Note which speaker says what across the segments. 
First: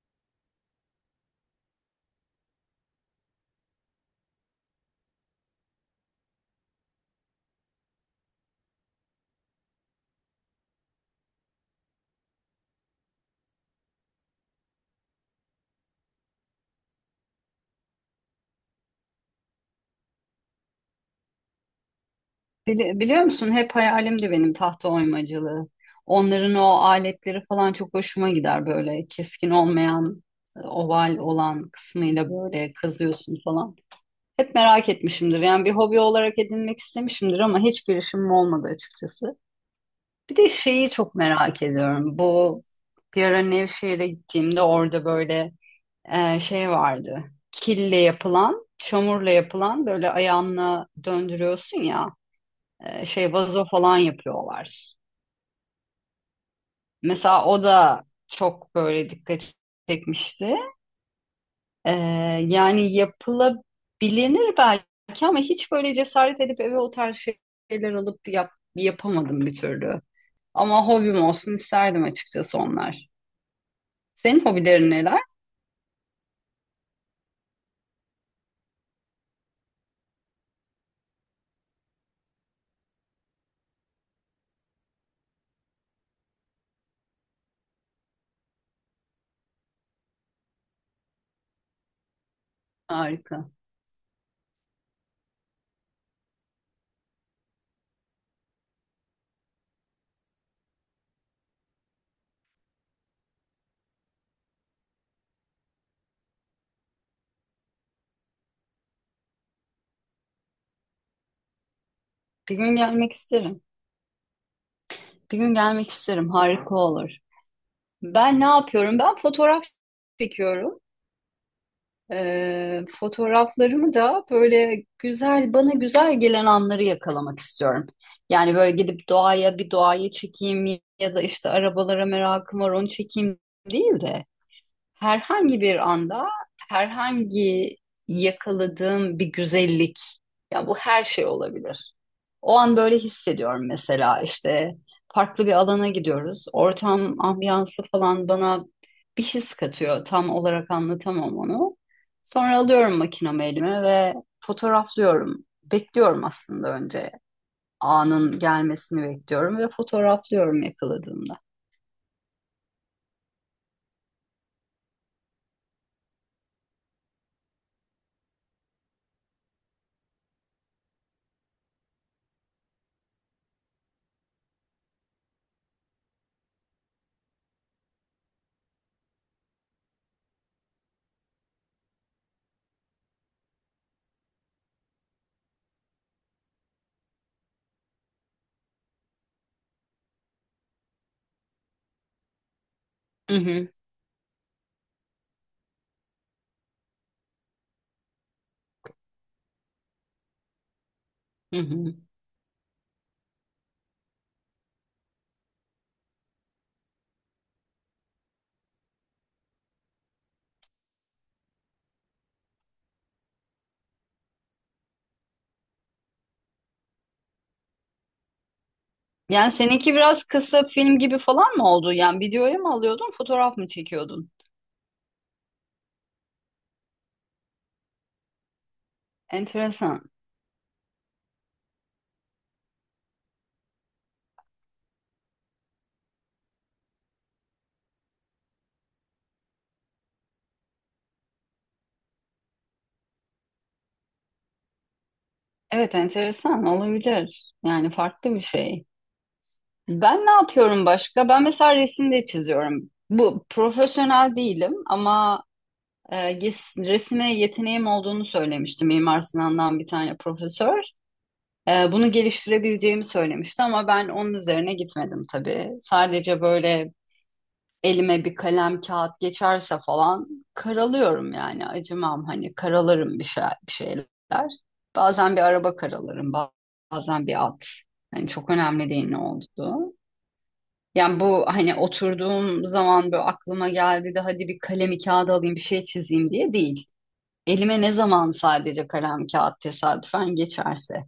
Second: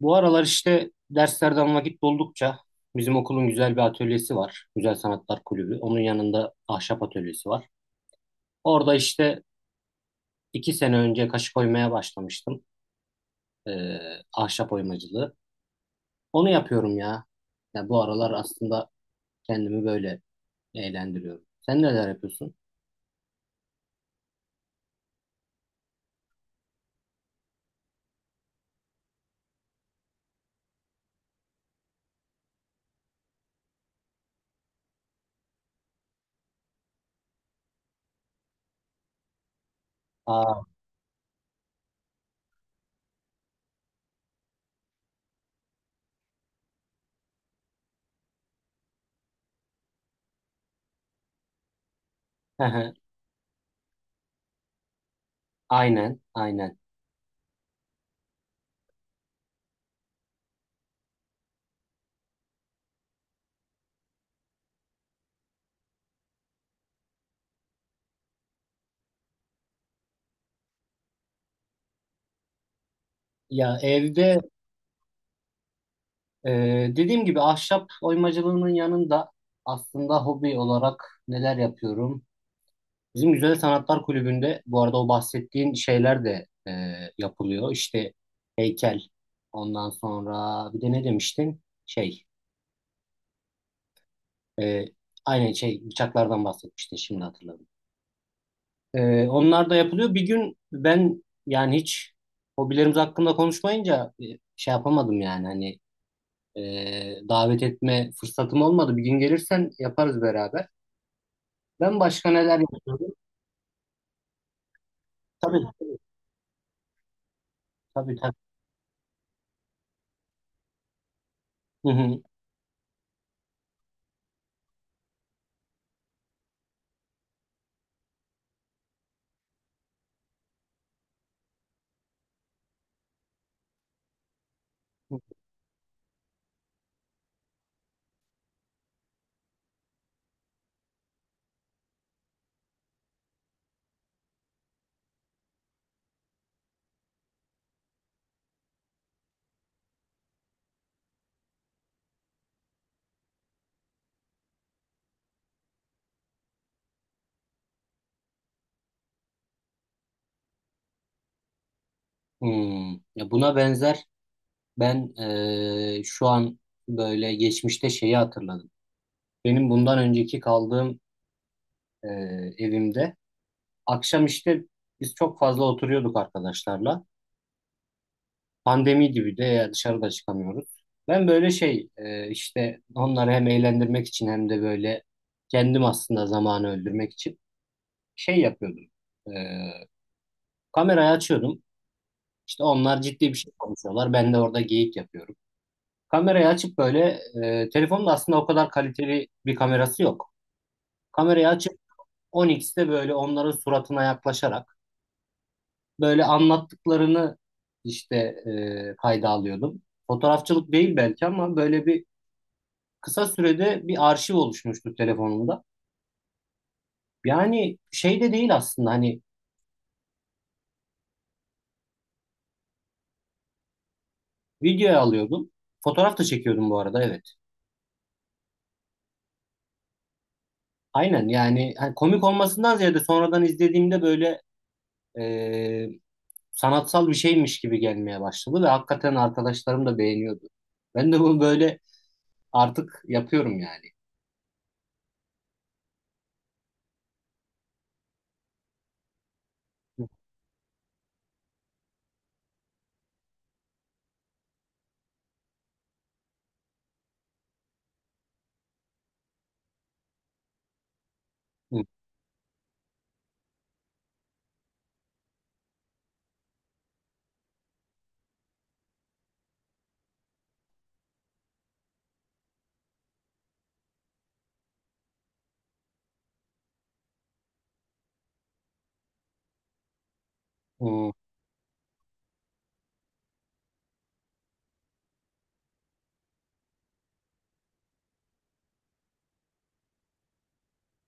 Speaker 1: Bu aralar işte derslerden vakit buldukça bizim okulun güzel bir atölyesi var. Güzel Sanatlar Kulübü. Onun yanında ahşap atölyesi var. Orada işte 2 sene önce kaşık oymaya başlamıştım. Ee, Ahşap oymacılığı. Onu yapıyorum ya. Ya bu aralar aslında kendimi böyle eğlendiriyorum. Sen neler yapıyorsun?
Speaker 2: Biliyor musun, hep hayalimdi benim tahta oymacılığı. Onların o aletleri falan çok hoşuma gider, böyle keskin olmayan oval olan kısmıyla böyle kazıyorsun falan. Hep merak etmişimdir, yani bir hobi olarak edinmek istemişimdir ama hiç girişimim olmadı açıkçası. Bir de
Speaker 1: Aa,
Speaker 2: şeyi çok merak ediyorum, bu bir ara Nevşehir'e gittiğimde orada böyle şey vardı, kille yapılan, çamurla yapılan, böyle ayağınla döndürüyorsun ya, şey vazo falan yapıyorlar.
Speaker 1: aynen, aynen.
Speaker 2: Mesela o da çok böyle dikkat çekmişti. E, Yani yapılabilir belki ama hiç böyle cesaret edip eve o tarz şeyler alıp yapamadım bir türlü. Ama hobim olsun isterdim açıkçası onlar.
Speaker 1: Ya evde,
Speaker 2: Senin hobilerin neler?
Speaker 1: e, dediğim gibi ahşap oymacılığının yanında aslında hobi olarak neler yapıyorum? Bizim Güzel Sanatlar Kulübü'nde bu arada o bahsettiğin şeyler de yapılıyor. İşte heykel, ondan sonra bir de ne demiştin? Şey,
Speaker 2: Harika.
Speaker 1: e, aynen, şey, bıçaklardan bahsetmiştin, şimdi hatırladım. Onlar da yapılıyor. Bir gün ben, yani hiç hobilerimiz hakkında konuşmayınca, şey yapamadım yani, hani davet etme fırsatım olmadı. Bir gün gelirsen yaparız beraber. Ben başka
Speaker 2: Bir
Speaker 1: neler
Speaker 2: gün
Speaker 1: yapıyorum?
Speaker 2: gelmek isterim. Bir gün
Speaker 1: Tabii,
Speaker 2: gelmek
Speaker 1: tabii,
Speaker 2: isterim. Harika olur.
Speaker 1: tabii.
Speaker 2: Ben ne
Speaker 1: Tabii.
Speaker 2: yapıyorum? Ben fotoğraf çekiyorum.
Speaker 1: Hı hı.
Speaker 2: Fotoğraflarımı da böyle güzel, bana güzel gelen anları yakalamak istiyorum. Yani böyle gidip doğaya, bir doğayı çekeyim ya da işte arabalara merakım var, onu çekeyim değil de. Herhangi bir anda, herhangi yakaladığım bir güzellik, ya bu her şey olabilir. O an böyle hissediyorum, mesela işte farklı bir alana gidiyoruz. Ortam, ambiyansı falan bana bir his katıyor. Tam olarak anlatamam onu. Sonra alıyorum makinamı elime ve fotoğraflıyorum. Bekliyorum aslında, önce anın gelmesini bekliyorum ve fotoğraflıyorum yakaladığımda.
Speaker 1: Hmm. Ya buna benzer. Ben şu an böyle geçmişte şeyi hatırladım. Benim bundan önceki kaldığım evimde akşam işte biz çok fazla oturuyorduk arkadaşlarla. Pandemi gibi de, ya dışarıda çıkamıyoruz. Ben böyle, şey, işte onları hem eğlendirmek için hem de böyle kendim aslında zamanı öldürmek için şey yapıyordum. Eee, Kamerayı açıyordum. İşte onlar ciddi
Speaker 2: Hı
Speaker 1: bir şey
Speaker 2: hı,
Speaker 1: konuşuyorlar. Ben de orada geyik yapıyorum. Kamerayı açıp böyle, telefonun da aslında o kadar kaliteli bir kamerası yok. Kamerayı
Speaker 2: hı
Speaker 1: açıp
Speaker 2: hı.
Speaker 1: 10x'te böyle onların suratına yaklaşarak böyle anlattıklarını işte kayda alıyordum. Fotoğrafçılık değil belki ama böyle bir kısa sürede bir arşiv oluşmuştu telefonumda. Yani şey de değil aslında, hani
Speaker 2: Yani seninki biraz kısa film gibi falan mı oldu? Yani videoya mı alıyordun, fotoğraf mı çekiyordun?
Speaker 1: videoya alıyordum. Fotoğraf da çekiyordum bu arada, evet.
Speaker 2: Enteresan.
Speaker 1: Aynen, yani hani komik olmasından ziyade sonradan izlediğimde böyle e, sanatsal bir şeymiş gibi gelmeye başladı ve hakikaten arkadaşlarım da beğeniyordu. Ben de bunu böyle artık yapıyorum yani.
Speaker 2: Evet, enteresan olabilir. Yani farklı bir şey.
Speaker 1: Hı,
Speaker 2: Ben ne yapıyorum başka? Ben mesela resim de çiziyorum. Bu profesyonel değilim ama resme yeteneğim olduğunu söylemiştim, Mimar Sinan'dan bir tane profesör.
Speaker 1: hı,
Speaker 2: Bunu geliştirebileceğimi söylemişti ama ben onun üzerine gitmedim tabii. Sadece böyle elime bir kalem kağıt geçerse falan karalıyorum, yani acımam, hani karalarım bir şey, bir şeyler. Bazen bir araba karalarım, bazen bir at. Hani çok önemli değil ne olduğu.
Speaker 1: hı.
Speaker 2: Yani bu hani oturduğum zaman böyle aklıma geldi de hadi bir kalemi kağıda alayım, bir şey çizeyim diye değil. Elime ne zaman sadece kalem kağıt tesadüfen geçerse.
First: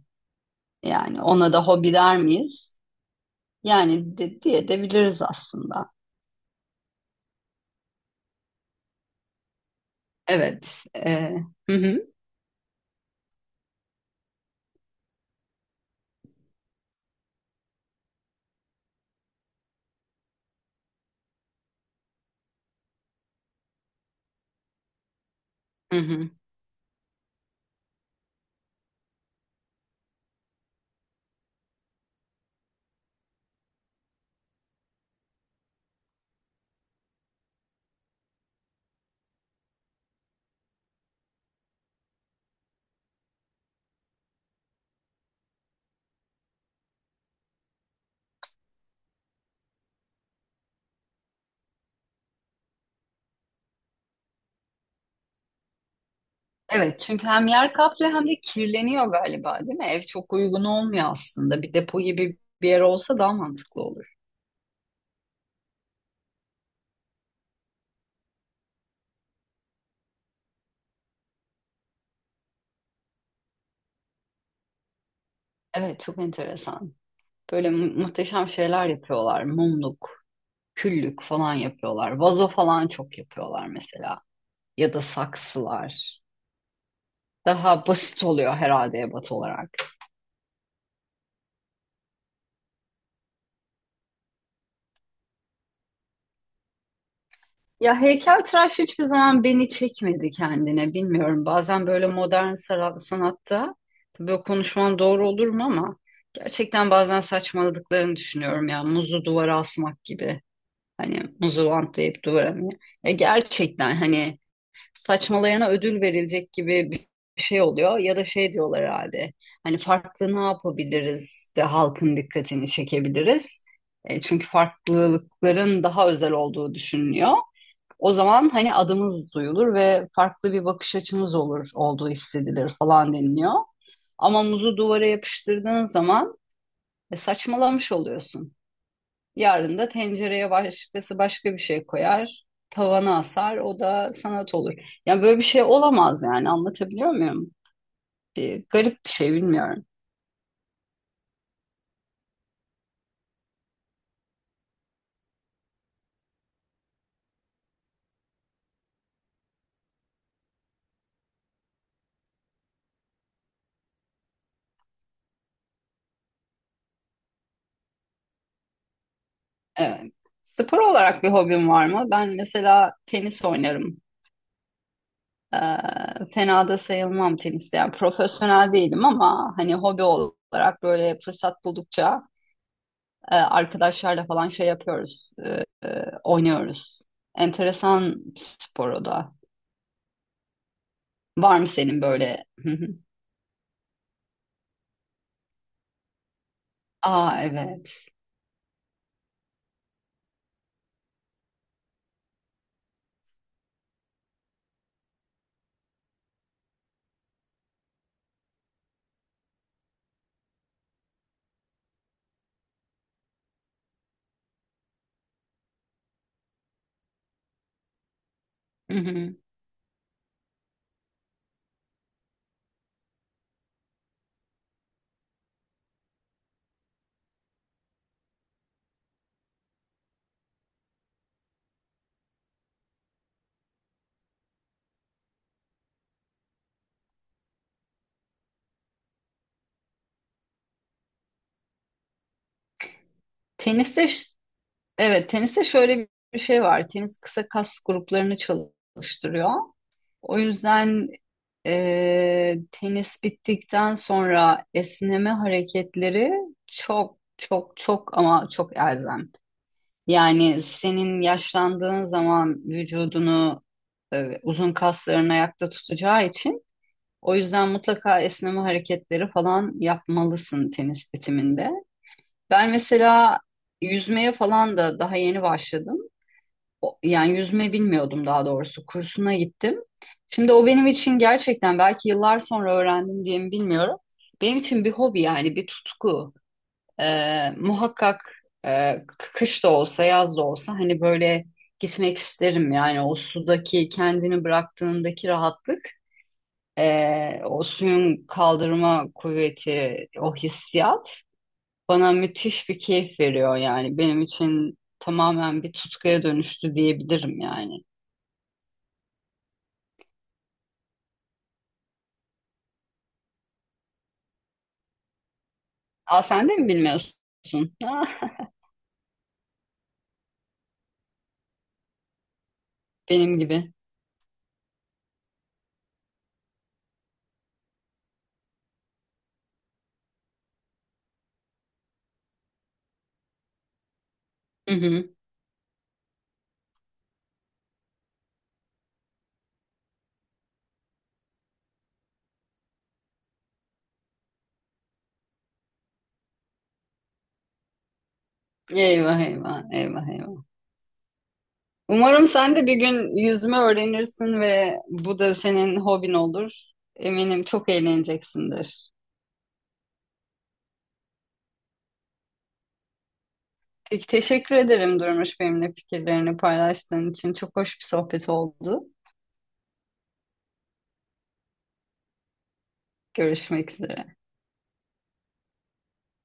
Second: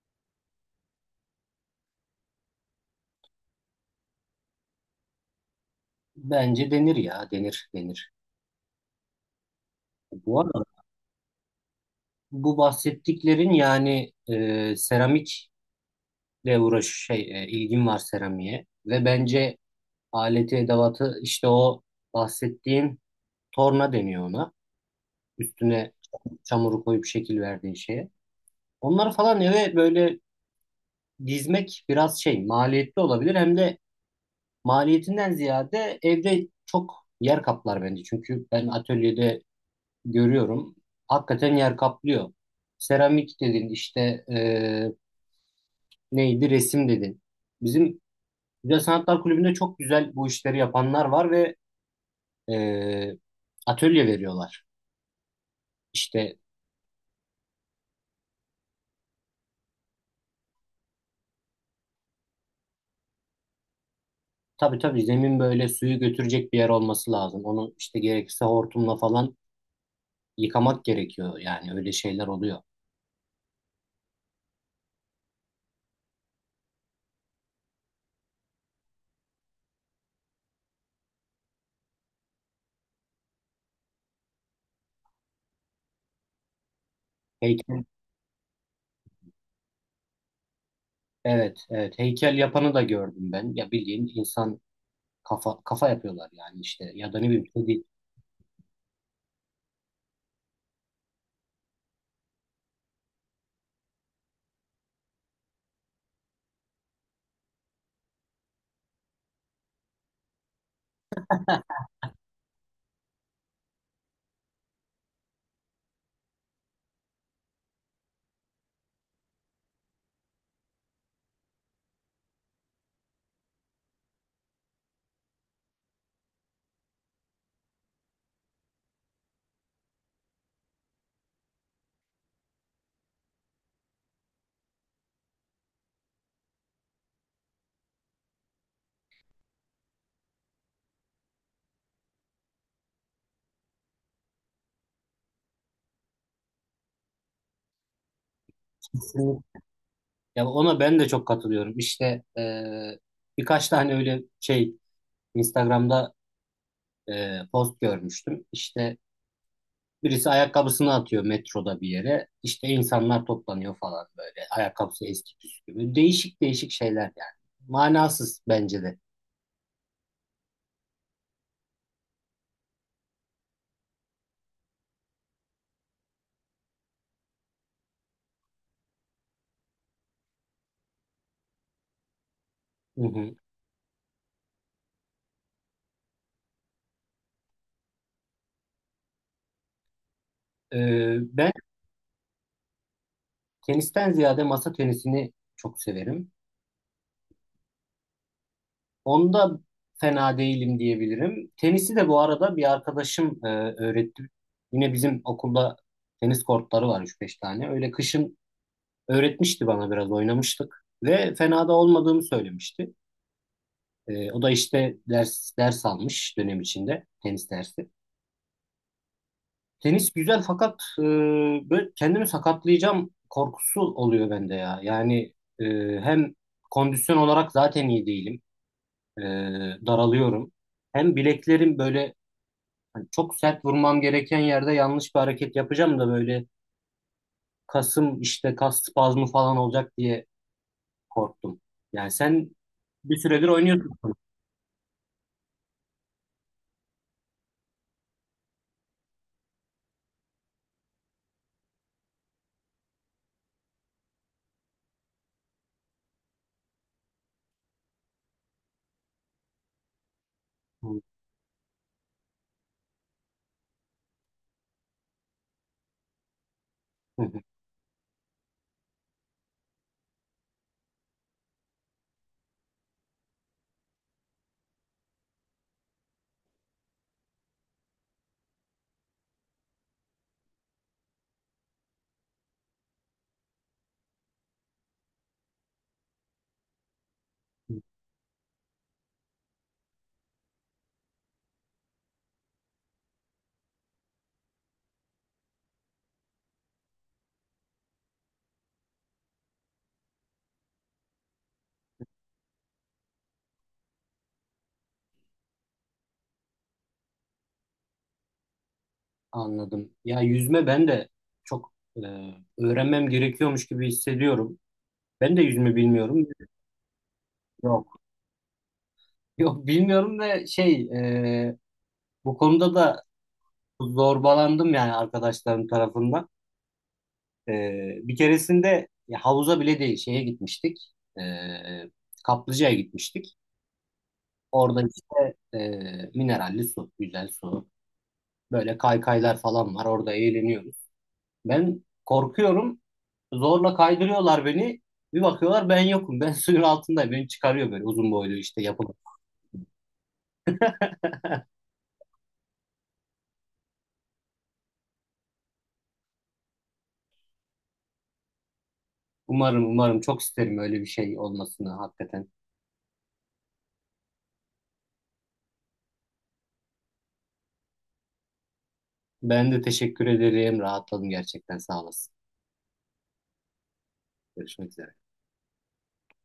Speaker 2: Yani ona da hobi der miyiz? Yani diye de biliriz aslında.
Speaker 1: Bence denir ya, denir, denir. Bu arada
Speaker 2: Evet. Hı hı,
Speaker 1: bu bahsettiklerin, yani seramikle uğraş, şey, ilgim var seramiğe ve bence aleti edevatı, işte o bahsettiğin, torna deniyor ona. Üstüne
Speaker 2: hı hı.
Speaker 1: çamuru koyup şekil verdiğin şeye. Onları falan eve böyle dizmek biraz şey, maliyetli olabilir, hem de. Maliyetinden ziyade evde çok yer kaplar bence. Çünkü ben atölyede görüyorum. Hakikaten yer kaplıyor. Seramik dedin işte, neydi, resim dedin. Bizim Güzel Sanatlar Kulübü'nde çok güzel bu işleri yapanlar var ve eee, atölye veriyorlar. İşte
Speaker 2: Evet, çünkü hem yer kaplıyor hem de kirleniyor galiba, değil mi? Ev çok uygun olmuyor aslında. Bir depo gibi bir yer olsa daha mantıklı olur.
Speaker 1: tabii tabii, zemin böyle suyu götürecek bir yer olması lazım. Onu işte gerekirse hortumla falan yıkamak gerekiyor. Yani öyle şeyler oluyor.
Speaker 2: Evet, çok enteresan. Böyle muhteşem şeyler yapıyorlar. Mumluk, küllük falan yapıyorlar. Vazo falan çok yapıyorlar mesela. Ya da saksılar. Daha basit oluyor herhalde ebat olarak.
Speaker 1: Evet, evet. Heykel yapanı da gördüm ben. Ya bildiğin insan kafa kafa yapıyorlar yani işte. Ya da ne bileyim, kedi.
Speaker 2: Ya heykeltıraş hiçbir zaman beni çekmedi kendine. Bilmiyorum. Bazen böyle modern sanatta, tabii o konuşman doğru olur mu ama, gerçekten bazen saçmaladıklarını düşünüyorum ya. Muzu duvara asmak gibi. Hani muzu bantlayıp duvara mı? Ya gerçekten hani saçmalayana ödül verilecek gibi bir şey oluyor ya da şey diyorlar herhalde. Hani farklı ne yapabiliriz de halkın dikkatini çekebiliriz. Çünkü farklılıkların daha özel olduğu düşünülüyor. O zaman hani adımız duyulur ve farklı bir bakış açımız olur, olduğu hissedilir falan deniliyor. Ama muzu duvara yapıştırdığın zaman saçmalamış oluyorsun. Yarın da tencereye başkası başka bir şey koyar, tavana asar, o da sanat olur. Yani böyle bir şey olamaz yani, anlatabiliyor muyum? Bir garip bir şey, bilmiyorum.
Speaker 1: Ya ona ben de çok katılıyorum. İşte birkaç tane öyle şey Instagram'da post görmüştüm. İşte birisi ayakkabısını atıyor metroda bir yere. İşte insanlar toplanıyor falan böyle. Ayakkabısı eski püskü gibi. Değişik değişik şeyler yani. Manasız bence de.
Speaker 2: Evet. Spor olarak bir hobim var mı? Ben mesela tenis oynarım. Fena da sayılmam teniste. Yani profesyonel değilim ama hani hobi olarak böyle fırsat buldukça
Speaker 1: Hı hı.
Speaker 2: arkadaşlarla falan şey yapıyoruz, oynuyoruz. Enteresan spor o da.
Speaker 1: Ben
Speaker 2: Var mı senin böyle? Hı hı.
Speaker 1: tenisten ziyade masa tenisini çok severim.
Speaker 2: Aa evet.
Speaker 1: Onda fena değilim diyebilirim. Tenisi de bu arada bir arkadaşım öğretti. Yine bizim okulda tenis kortları var, üç beş tane. Öyle kışın öğretmişti bana, biraz oynamıştık. Ve fena da olmadığımı söylemişti. O da işte ders ders almış dönem içinde tenis dersi.
Speaker 2: Hı hı.
Speaker 1: Tenis güzel fakat böyle kendimi sakatlayacağım korkusu oluyor bende ya. Yani e, hem kondisyon olarak zaten iyi değilim. E, Daralıyorum. Hem bileklerim böyle. Hani çok sert vurmam gereken yerde yanlış bir hareket yapacağım da böyle, kasım işte, kas spazmı falan olacak diye korktum. Yani sen bir süredir oynuyorsun.
Speaker 2: Teniste ş- evet, teniste şöyle bir şey var. Tenis kısa kas gruplarını çalıştırıyor. O yüzden tenis bittikten sonra esneme hareketleri çok çok çok ama çok elzem. Yani
Speaker 1: Hı,
Speaker 2: senin yaşlandığın zaman vücudunu uzun kasların ayakta tutacağı için
Speaker 1: hı,
Speaker 2: o
Speaker 1: hı.
Speaker 2: yüzden mutlaka esneme hareketleri falan yapmalısın tenis bitiminde. Ben mesela yüzmeye falan da daha yeni başladım. Yani yüzme bilmiyordum daha doğrusu. Kursuna gittim. Şimdi o benim için gerçekten belki yıllar sonra öğrendim diye mi bilmiyorum. Benim için bir hobi, yani bir tutku. Muhakkak e, kış da olsa yaz da olsa hani böyle gitmek isterim. Yani o sudaki kendini bıraktığındaki rahatlık, o suyun kaldırma kuvveti, o hissiyat bana müthiş bir keyif veriyor yani. Benim için tamamen bir tutkuya dönüştü diyebilirim yani.
Speaker 1: Anladım. Ya yüzme, ben de çok öğrenmem gerekiyormuş gibi hissediyorum. Ben de yüzme
Speaker 2: Aa,
Speaker 1: bilmiyorum.
Speaker 2: sen de mi bilmiyorsun?
Speaker 1: Yok.
Speaker 2: Ah,
Speaker 1: Yok, bilmiyorum ve şey, e, bu konuda da
Speaker 2: benim gibi.
Speaker 1: zorbalandım yani arkadaşlarım tarafından. E, Bir keresinde ya havuza bile değil, şeye gitmiştik. E, Kaplıca'ya gitmiştik.
Speaker 2: Hı
Speaker 1: Orada
Speaker 2: hı.
Speaker 1: işte, mineralli su, güzel su. Böyle kaykaylar falan var. Orada eğleniyoruz. Ben korkuyorum. Zorla kaydırıyorlar beni. Bir bakıyorlar ben yokum. Ben suyun altındayım. Beni çıkarıyor böyle uzun boylu işte yapılıp.
Speaker 2: Eyvah eyvah eyvah eyvah. Umarım sen de bir gün yüzme öğrenirsin ve bu da senin hobin olur. Eminim çok eğleneceksindir.
Speaker 1: Umarım, umarım çok isterim öyle bir şey olmasını hakikaten.
Speaker 2: Peki, teşekkür ederim Durmuş, benimle fikirlerini paylaştığın için. Çok hoş bir sohbet oldu.
Speaker 1: Ben de teşekkür ederim. Rahatladım gerçekten. Sağ olasın.
Speaker 2: Görüşmek üzere.
Speaker 1: Görüşmek üzere.